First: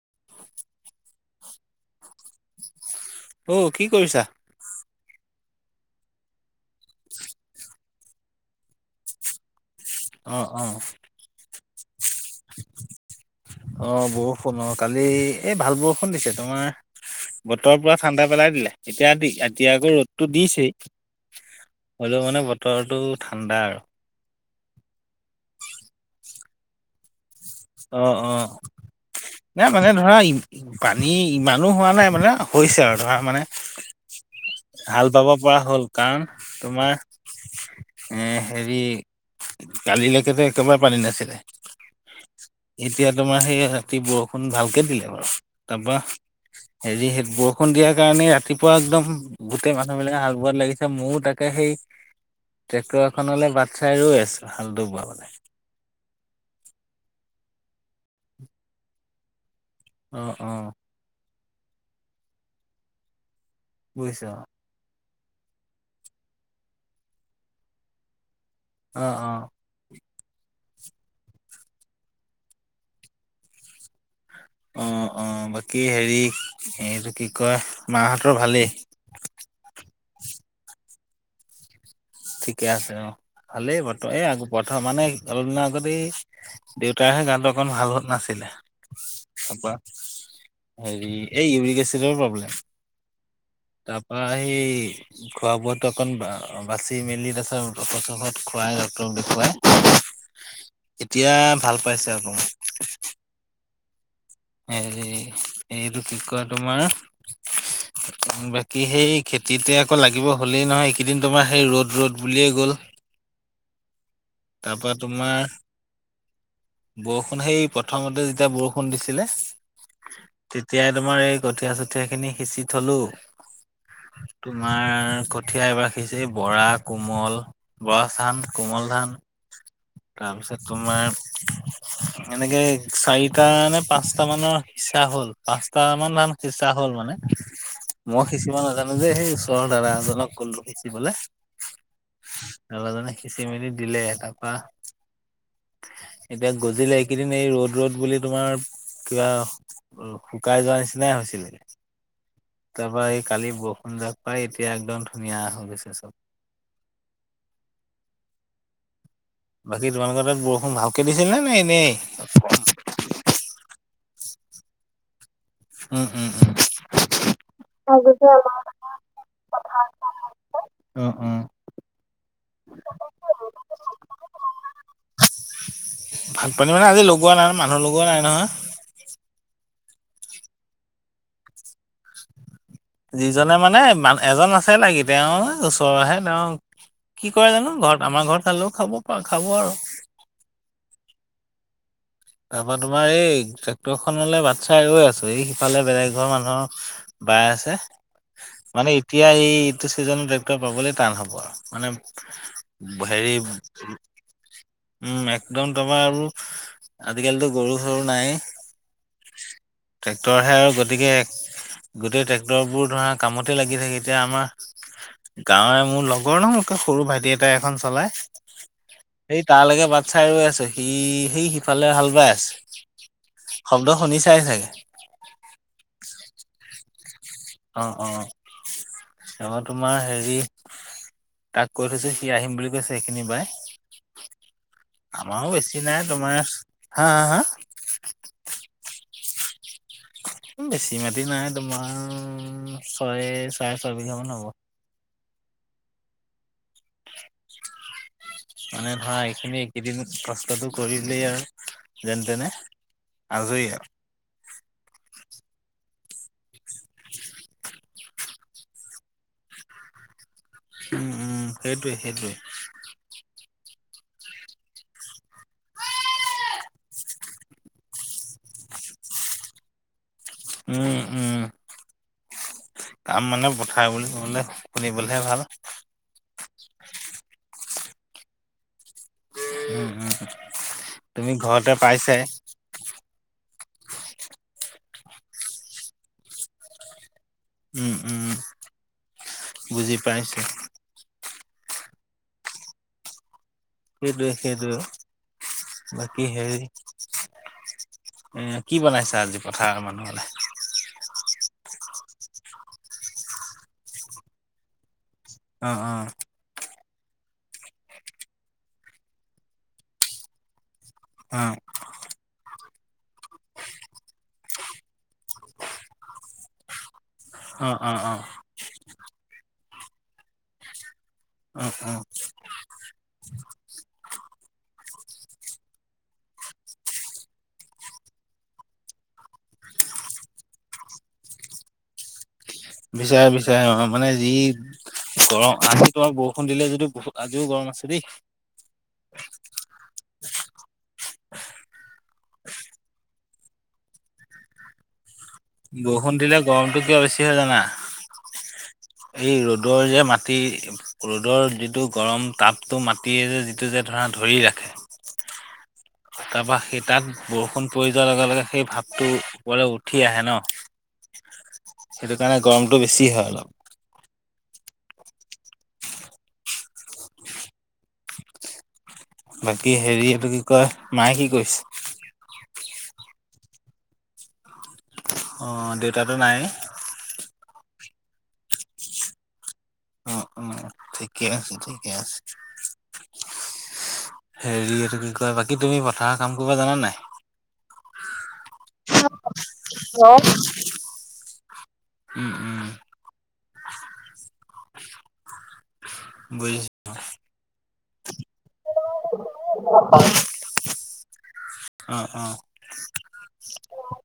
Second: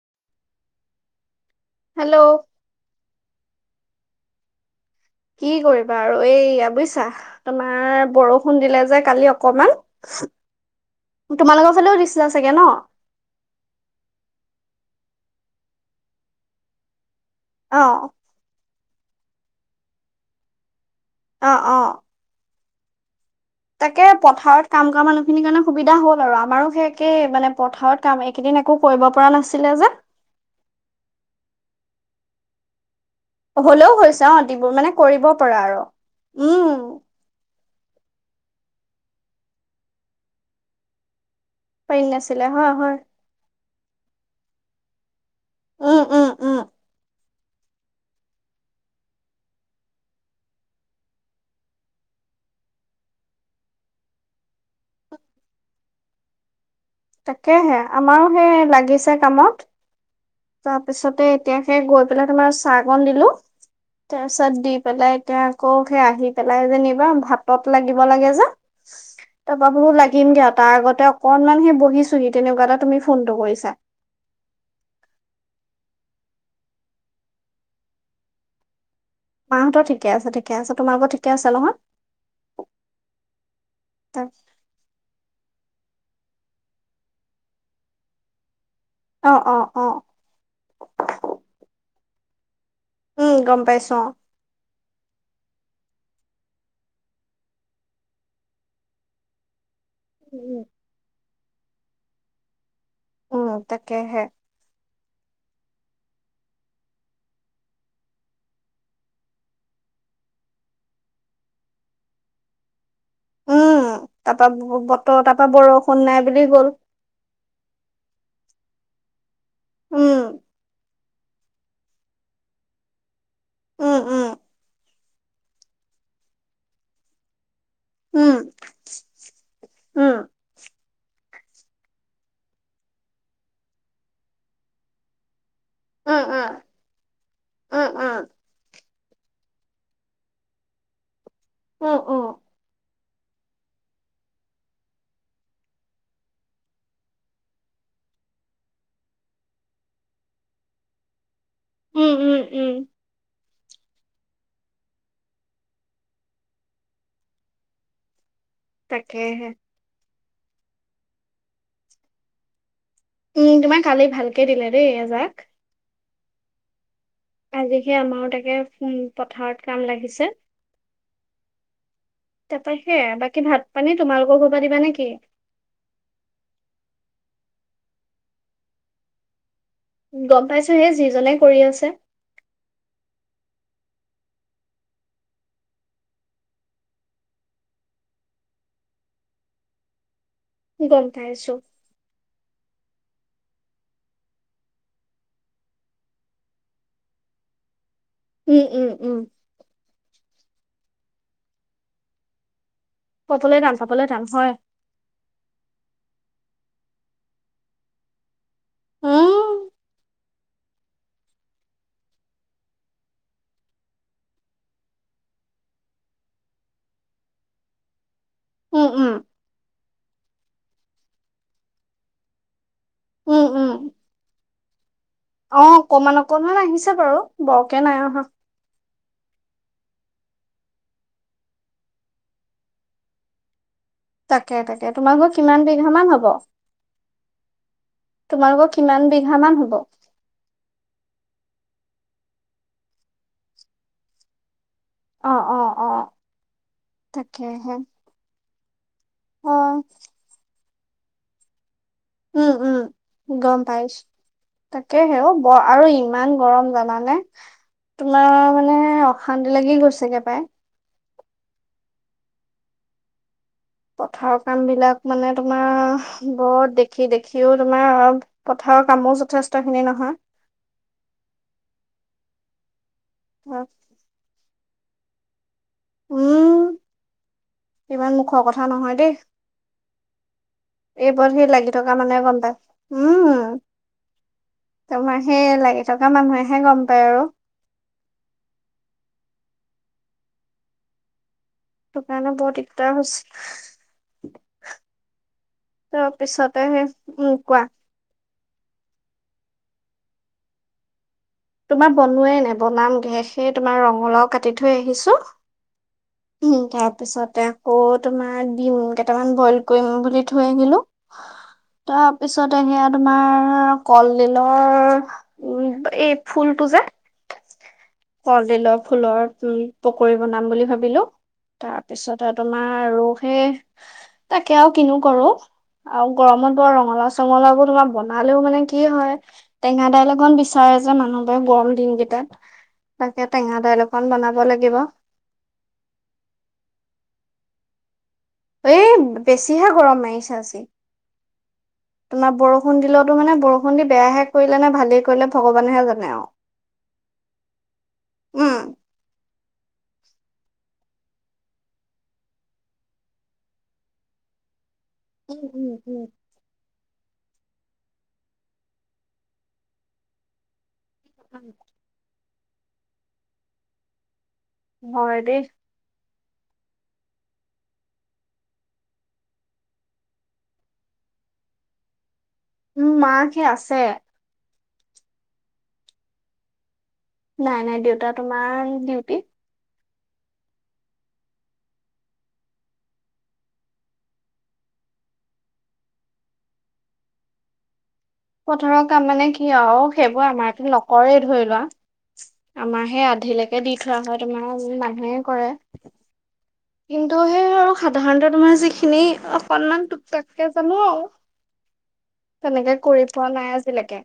[unintelligible] Hello অহ' কি কৰিছা? কি কৰিবা আৰু এইয়া বুজিছা, তোমাৰ বৰষুণ দিলে যে কালি অকমান। অ' অ' তোমালোকৰ ফালেও দিছিলা চাগে ন অ' বৰষুণ অ' কালি এই ভাল বৰষুণ দিছে তোমাৰ। বতৰৰ অ পুৰা ঠাণ্ডা পেলাই দিলে, এতিয়া এতিয়া আকৌ ৰ'দটো দিছেই। আহ, অ' তলটো তাকে পথাৰত কাম কৰা মানুহ খিনিৰ কাৰণে সুবিধা হ'ল আৰু আমাৰো সেই একেই মানে পথাৰত কাম অ' অ' এইকেইদিন একো কৰিব পৰা নাছিলে নাই যে মানে ধৰা পানী ইমানো হোৱা নাই মানে কৈছে আৰু। মানে হ'লেও হৈছে অ দিবোৰ মানে হাল কৰিব বাব পৰা আৰু হ'ল কাৰণ উম তোমাৰ এ হেৰি কালিলৈকেতো একেবাৰে পানী নাছিলে। পাৰ নছে এতিয়া তোমাৰ সেই ৰাতি বৰষুণ ভালকে দিলে বাৰু। তাৰপা উম উম উম হেৰি সে বৰষুণ দিয়াৰ কাৰণেই ৰাতিপুৱা একদম গোটেই মানুহ বিলাকে হাত বোৱাত লাগিছে ময়ো তাকে সেই ট্ৰেক্টৰ এখনলৈ বাট চাই ৰৈ আছো হালটো বোৱা মানে। তাকেহে আমাৰো সেই লাগিছে কামত অ', অ', তাৰপিছতে তেতিয়া সে গৈ পেলাই তোমাৰ চাহকন দিলো বুজিছো তাৰপিছত দি পেলাই এতিয়া আকৌ সেই আহি পেলাই যেনিবা ভাতত লাগিব লাগে যে অ', অ', অ', তপাবোৰো লাগ থিকিম দিয়া তাৰ আগতে অকনমান সি বহিছোহি তেনেকুৱা এটা তুমি ফোনটো কৰিছা। অ', অ', বাকী হেৰি এইটো কি কয় মাহাহঁতৰ ভালেই? মাহঁতৰ ঠিকে আছে, ঠিকে আছে, তোমালোকৰ ঠিকে আছে নহয়? ঠিকে আছে অ', ভালেই বথ এ আ প্ৰথম মানে [unintelligible] অলপ দিনা আগতেই দেউতাৰহে গানটো অকণ ভাল নাছিলে। অ অ তাৰাপা অ হেৰি এই ইউৰিক এচিডৰ প্ৰব্লেম উম গম পাইছো অ তাৰপা এই খোৱা বোৱটো অকণ বাচি মেলি তাৰপিছত ঔষধ চৌষধ খোৱাই ড'ক্টৰক দেখুৱাই উম। এতিয়া ভাল পাইছে আকৌ ম তাকেহে হেৰি এইটো কি কয় তোমাৰ বাকী সেই খেতিতে আকৌ লাগিব হ'লেই নহয় এইকেইদিন তোমাৰ সেই ৰ'দ ৰ'দ বুলিয়ে গ'ল। উম তাৰপা বতৰ তাৰ পৰা বৰষুণ নাই বুলি গ'ল। ফোন দিছিলে উম তেতিয়াই তোমাৰ এই কঠীয়া চঠীয়া খিনি সিঁচি থ'লো। উম উম তোমাৰ কঠীয়া এবাৰখিছে বৰা কোমল বৱাছান উম কোমল ধান তাৰপিছত তোমাৰ এনেকে চাৰিটা নে পাঁচটা মানৰ ইচ্চা হ'ল। পাঁচটা আ উম মান উম মান সিচা হ'ল মানে উম উম উম মই সিচিব নাজানো। ম যে সেই ওচৰ দাৰাজনক ক'লো সিচিবলে। অ', অ'। ল'ৰাজনে সিঁচি মেলি দিলে তাৰপা এতিয়া গজিলে এইকেইদিন এই ৰ'দ ৰ'দ বুলি তোমাৰ কিয়া শুকাই যোৱা নিচিনাই হৈছিলে উম উম উম তাৰ পৰা এ কালিব সুন্দৰকৈ এতিয়া একদম ধুনীয়া হৈ গৈছে চব। তাকেহে বাকী যোৱামাঘৰ পৰা বৰষুণ ভালকে দিছিল নে এনেই? ইতে দিলে যে এজাক। উম, উম। আজিকে আমাৰোতাকে উম, পথাৰত কাম লাগিছে। অ', অ'। তাৰপা সে বাকী ভাত পানী তোমালোকৰ ঘৰ পৰা দিবা নেকি? ভাত পানী মানে আজি লগোৱা নাই ন' মানুহৰ লগোৱা নাই নহয়। গম পাইছো সেই যিজনে কৰি আছে। যিজনে মানে মান এজন আছে নেকি তেওঁ ওচৰৰহে তেওঁ কি কৰে জানো ঘৰত আমাৰ ঘৰত খালেও খাব পা খাব আৰু গম পাইছো। তাৰ পৰাৰ তোমাৰ এই ট্ৰেক্টৰখনলৈ বাট চাই ৰৈ আছো এই সিফালে বেলেগ ঘৰ মানুহৰ বায়ে আছে। উম উম মানে উম এতিয়া এই এইটো চিজনত পাবলে টান হ'ব আৰু মানে হেৰি পাবলৈ টান পাবলৈ টান হয় উম, একদম তোমাৰ আৰু আজিকালিতো গৰু চৰু নাই। উম ট্ৰেক্টৰহে আৰু গতিকে গোটেই ট্ৰেক্টৰ বোৰৰ ধৰা কামতে লাগি থাকে এতিয়া আমাৰ গাঁৱে মোৰ লগৰ ন মোতকৈ সৰু ভাইটি এটাই এখন চলাই। উম উম সেই তালৈকে বাট চাই ৰৈ আছোঁ, সি সি সিফালে হাল বাই আছে। উম উম শব্দ শুনিচাই চাগে। তেওঁ বাৰু বৰকে অ' নাই অহা অহ'। অ', তোমাৰ হেৰি তাক কৈ থৈছোঁ, সি আহিম বুলি কৈছে, সেইখিনি পাই। তাকে, তাকে তোমাৰ ঘৰ কিমান নাই বিঘামান হ'ব? তোমাৰ হা হা হা তোমালোকৰ কিমান বিঘামান হ'ব? বেছি মাটি নাই, তোমাৰ ছয়, চাৰে ছয় বিঘামান হ'ব। অ', অ', অ', তাকেহে। মানে ধৰা অ এইখিনি, এইকেইদিন [unintelligible] কৰিলেই আৰু। যেন তেনে উম, উম, গম আজৰি আৰু। পাইছোঁ, তাকেহে অ', ব-আৰু ইমান গৰম জানানে? তোমাৰ মানে অশান্তি লাগি গৈছেগে পাই। উম, উম, সেইটোৱে, সেইটোৱে। পথাৰৰ কামবিলাক মানে তোমাৰ বৰ দেখি, দেখিয়ো তোমাৰ পথাৰ ৰৰ, কামো যথেষ্টখিনি নহয়। উম, উম, কাম মানে পথাৰ বুলি ক'বলে শুনিবলেহে ভাল। উম, ইমান মুখৰ কথা নহয়। দেই, উম, উম। এইবোৰত তুমি সেই ঘৰতে লাগি থকা মানে পাইছাই গম পাই উম। তোমাৰ সেই লাগি থকা মানুহেহে গম পায় আৰু। উম, উম, বুজি পাইছোঁ। সেইটো কাৰণে বৰ দিগদাৰ হৈছ সেইটোৱে, সেইটোৱে অ'। তাৰপিছতে সেই উম, কোৱা। এ, কি বনাইছা আজি পথাৰৰ মানুহ'লে? তোমাৰ বনোৱাই নাই বনামগে, সেই তোমাৰ ৰঙালাও কাটি থৈ আহিছোঁ। অ', অ'। তাৰপিছতে আকৌ তোমাৰ ডিম কেটামান বইল কৰিম বুলি থৈ আহিলোঁ। অ', তাৰপিছত সেয়া তোমাৰ কলডিলৰ উম, এই ফুলটো যে অ', অ', অ', কলডিলৰ ফুলৰ উম, পকৰি বনাম বুলি ভাবিলোঁ। অ', অ', তাৰপিছতে তোমাৰ আৰু সেই তাকে আৰু কিনো কৰোঁ। আৰু গৰমত বৰ ৰঙালাও, চঙলাওবোৰ তোমাৰ বনালেও মানে কি হয়, টেঙা দাইল এখন বিচাৰে যে, মানুহবাৰে গৰম দিনকেইটাত। তাকে বিচাৰে, টেঙা বিচাৰে দাইল অ', অকণ মানে যি বনাব লাগিব। গৰম [unintelligible] বৰষুণ দিলে যদিয়ো বহুত জিও গৰম আছে দেই। এই বেছিহে গৰম মাৰিছে আজি। তোমাৰ বৰষুণ দিলোয়োতো মানে বৰষুণ দি বেয়াহে কৰিলেনে, ভালেই কৰিলে ভগৱানেহে জানে বৰষুণ আৰু। দিলে গৰমটো কিয় বেছি হয়, জানা? উম। এই ৰ'দৰ যে, মাটি ৰ'দৰ যিটো গৰম তাপটো মাটিয়ে যে, যিটো যে, ধৰা ধৰি ৰাখে উম, উম, উম। তাৰপা সেই তাত বৰষুণ পৰি যোৱাৰ লগে, লগে সেই ভাৱটো ওপৰে উঠি আহে ন? উম। সেইকাৰণে গৰমটো বেছি হয়, অলপ। হয়, দেই। বাকী হেৰি এইটো কি কয়, মায়ে কি কৰিছে? উম, মা সেই আছে। অ', দেউতাটো নাই? নাই, নাই, দেউতা তোমাৰ ডিউটি। অ', অ', ঠিকে আছে, ঠিকে আছে। হেৰি এইটো কি কয়, বাকী তুমি পথাৰৰ কাম কৰিব জানানে নাই? পথাৰৰ কাম মানে কি আৰু সেইবোৰ আমাৰটো নকৰেই ধৰি লোৱা। উম উম আমাৰ সেই আধিলেকে দি থোৱা হয়, তোমাৰ মানুহে কৰে। বুজিছো। কিন্তু সেই আৰু সাধাৰণতে তোমাৰ যিখিনি অকনমান টুকটাকে জানো আও। অ' তেনেকে কৰি পোৱা নাই আজিলৈকে।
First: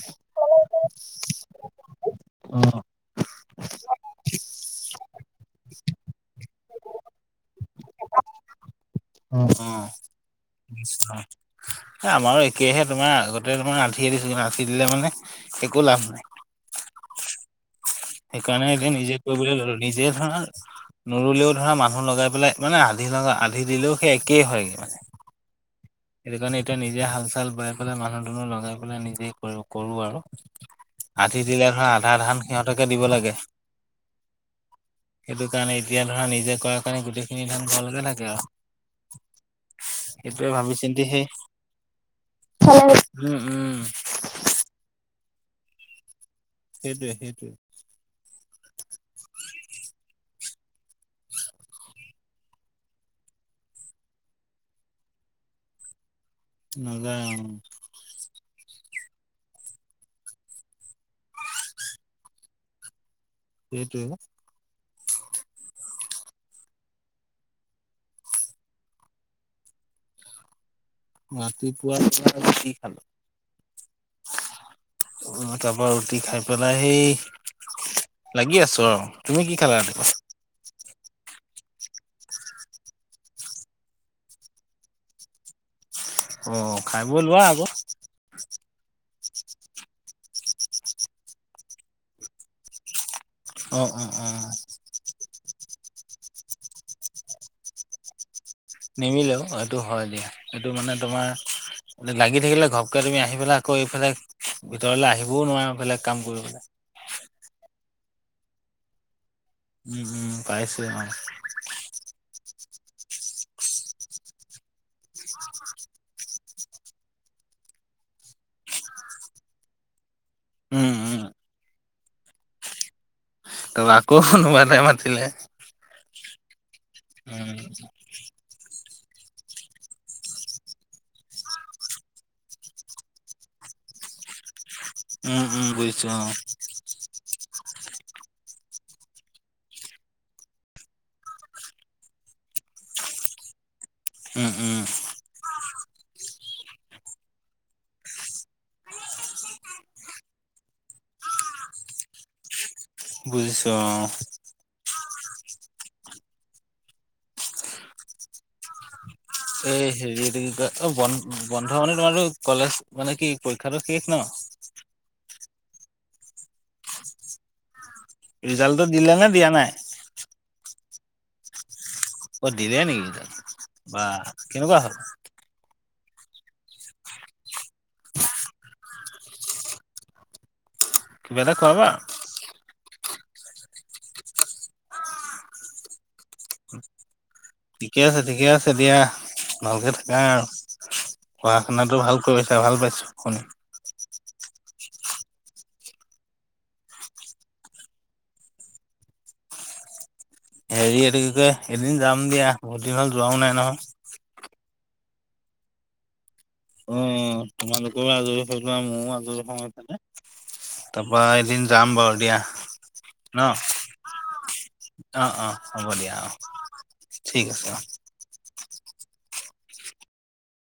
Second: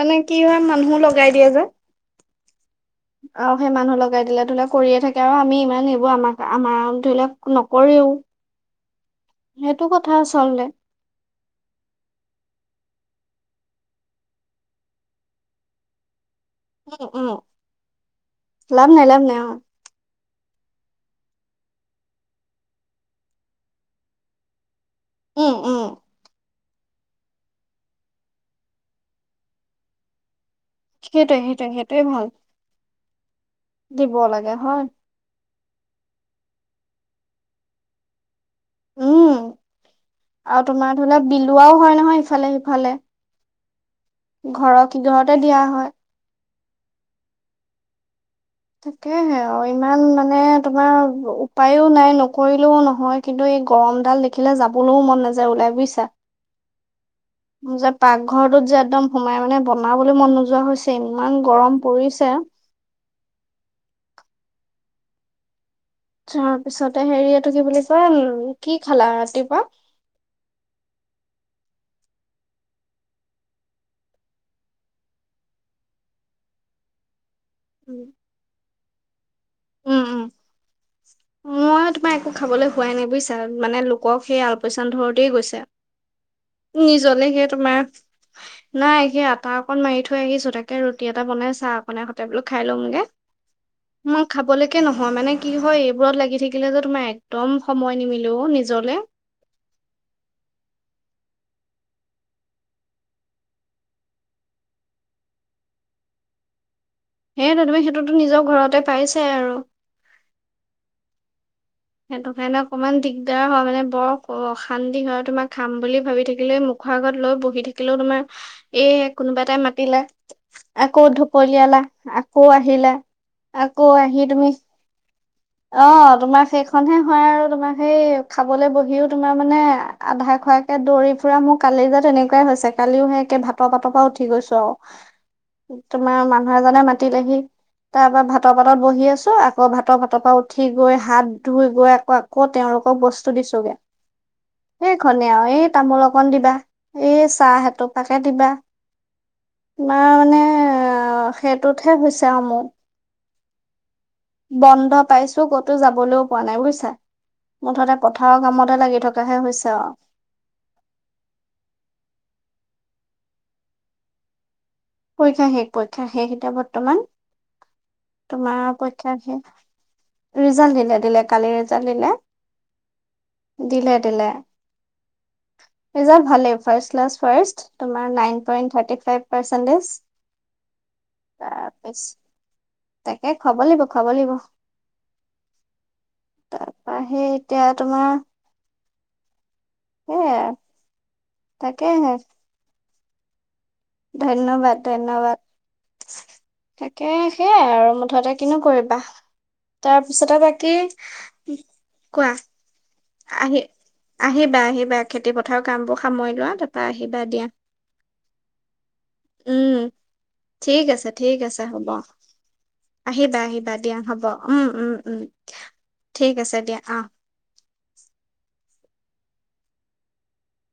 মানে কি হয় মানুহো লগাই দিয়ে যে। অ', সেই মানুহ লগাই দিলে ধৰি লোৱা কৰিয়ে থাকে আৰু আমি ইমান এই বোৰ আমাক-আমাৰ ধৰি লওঁক নকৰেও। অ', সেইটো অ', কথা আচলতে বুজিছো অ', এ আমাৰো একেই হে তোমাৰ আগতে, তোমাৰ আধিয়ে দিচিলো, আধি দিলে মানে একোয়ে লাভ নাই। উম, উম। সেইকাৰণে এতিয়া লাভ নাই নিজে লাভ নাই অ কৰিবলৈ ল'লো। নিজে ধৰা নোৰুলেও ধৰা মানুহ লগাই পেলাই মানে আধি লগা আধি দিলেও সেই একেই হয়গৈ মানে। উম, উম। সেইকাৰণে এতিয়া নিজে হাল-চাল বাই পেলাই, মানুহ-দুনহ লগাই পেলাই নিজে ক-কৰো আৰু। সেইটোৱে আধি সেইটোৱে দিলে ধৰা সেইটোৱে আধা ভাল ধান সিহঁতকে দিব লাগে। দিব লাগে, হয়। সেইটো কাৰণে এতিয়া ধৰা নিজে কৰাৰ কাৰণে গোটেইখিনি ধান ঘৰতে থাকে আৰু। উম সেইটোয়ৱে আৰু ভাবিছো তোমাৰ ধৰি লওঁক বিলোৱাও হয় নহয় ইফালে-সিফালে। উম উম। ঘৰৰ কিঘৰতে দিয়া হয়। সেইটোৱে, সেইটোৱে। তাকেহে, আৰু ইমান মানে তোমাৰ উপায়ও নাই, নকৰিলেও নহয় কিন্ত এ এই গৰমডাল দেখিলে যাবলৈও মন নাযায় ওলাই। বুজিছা? উম। মোৰ যে পাকঘৰটোত যে একদম সোমাই মানে বনাবলৈ মন নোযোৱা হৈছে, ইমান গৰম পৰিছে! সেইটোৱে অ'। তাৰপিছতে হেৰি এইটো কি বুলি কই, উম, কি খালা ৰাতিপুৱা? ৰাতিপুৱা [unintelligible] কি খালো তাৰাপা ৰুটি খাই পেলাই হেই উম লাগি আছো আৰু। তুমি কি খালা ৰাতিপুৱা? উম মই তোমাৰ একো খাবলৈ হোৱাই নাই বুজিছা। মানে লোকক সেই আলপৈচান ধৰোতেই গৈছে। অ খাই বৈ নিজলে লোৱা সে আকৌ তোমাৰ, নাই সে আতা অকণ মাৰি থৈ আহিছো। তাকে ৰুটি এটা বনাই, চাহ অকণে সৈতে বোলো খাই লওঁগে। অ অ মই অ খাবলৈকে নহয়, মানে কি হয়, এইবোৰত লাগি থাকিলে যে তোমাৰ একদম সময় নিদিলেও নিজ নিমিলেও এইটো হয়, দিয়া এইটো মানে তোমাৰ লাগি থাকিলে ঘপকে তুমি আহি পেলাই আকৌ এইফালে ভিতৰলৈ আহিবও নোৱাৰা বেলেগ কাম কৰিবলে। সেইটো, তুমি সেইটোতো নিজৰ ঘৰতে পাইছ উম, উম, পাইছোয়ে মই। সেইটো কাৰণে অকণমান দিগদাৰ হয়, মানে বৰ অ-অশান্তি হয়। তোমাক খাম বুলি ভাবি থাকিলে মুখৰ আগত লৈ বহি থাকিলেও তোমাৰ এই কোনোবা এটাই মাতিলে। উম আকৌ উম ঢপলিয়ালা, আকৌ আহিলা। আকৌ তাৰপৰা আহি তুমি কোনোবা এটাই মাতিলে অ', তোমাৰ খনহে হয়, আৰু উম তোমাৰ সেই খাবলৈ বহিয়ো তোমাৰ মানে আধা খোৱাকে দৌৰি ফুৰা, মোৰ কালি যে, তেনেকুৱাই হৈছে কালিও সেই একে ভাতৰ পাতৰ পৰা উঠি গৈছোঁ আৰু। উম উম বুজিছো তোমাৰ অ মানুহ এজনে মাতিলেহি। তাপা ভাতৰ পাতত বহি আছোঁ, আকৌ ভাতৰ ভাতৰ পৰা উঠি গৈ হাত ধুই গৈ আকৌ, আকৌ তেওঁলোকক বস্তু দিছোগে। উম উম এইখনেই আৰু এই তামোল অকণ দিবা, এই চাহ এটোপাকে দিবা। তোমাৰ মানে সেইটোতহে হৈছে আৰু মোৰ। বুজিছোঁ অ'। বন্ধ পাইছোঁ ক'তো যাবলৈও পোৱা নাই বুইছা, মুঠতে পথাৰৰ কামতে লাগি থকা এই হেৰি এইটো কি কয় অ', বন-বন্ধ মানে তোমাৰটো কলেজ মানে কি পৰীক্ষাতো শেষ ন? পৰীক্ষা শেষ, পৰীক্ষা শেষ এতিয়া বৰ্তমান। তোমাৰ ৰিজাল্টটো দিলে পৰীক্ষাৰ নে সেই, দিয়া নাই ৰিজাল্ট দিলে, দিলে কালি ৰিজাল্ট দিলে অ', দিলে নেকি? দিলে দিলে ৱাহ, কেনেকুৱা হ'ল? ৰিজাল্ট ভালে, ফাৰ্ষ্ট ক্লাছ ফ্লাৰ্ষ্ট, তোমাৰ nine point thirty five percentage. কিবা এটা খোৱাবা। তাকে, খোৱাব লাগিব, খোৱিব লাগিব। তাৰপা সেই এতিয়া ঠিকে তোমাৰ আছে, ঠিকে আছে দিয়া। ভালকে থাকা সেইয়াই আৰু, পঢ়া তাকে শুনাটো ভাল কৰিছা ভাল পাইছোঁ শুনি। ধন্যবাদ, ধন্যবাদ। তাকে, সেইয়াই আৰু মুঠতে কিনো কৰিবা? তাৰ পিছতে বাকী হেৰি এইটো কি কয়, এদিন যাম কোৱা দিয়া, বহুতদিন হ'ল যোৱাও আহি নাই নহয়। আহিবা, আহিবা খেতি পথাৰৰ কামবোৰ সামৰি লোৱা। তাৰপা আহিবা দিয়া অ', তোমালোকো আজৰি হৈ লোৱা, ময়ো আজৰি হওঁ উম সেইফালে। ঠিক আছে তাপা ঠিক আছে এদিন হ'ব যাম বাৰু দিয়া। আহিবা, ন আহিবা দিয়া হ'ব, উম, উম, উম, অ অ হ'ব দিয়া অ ঠিক আছে দিয়া, অ'। ঠিক আছে অ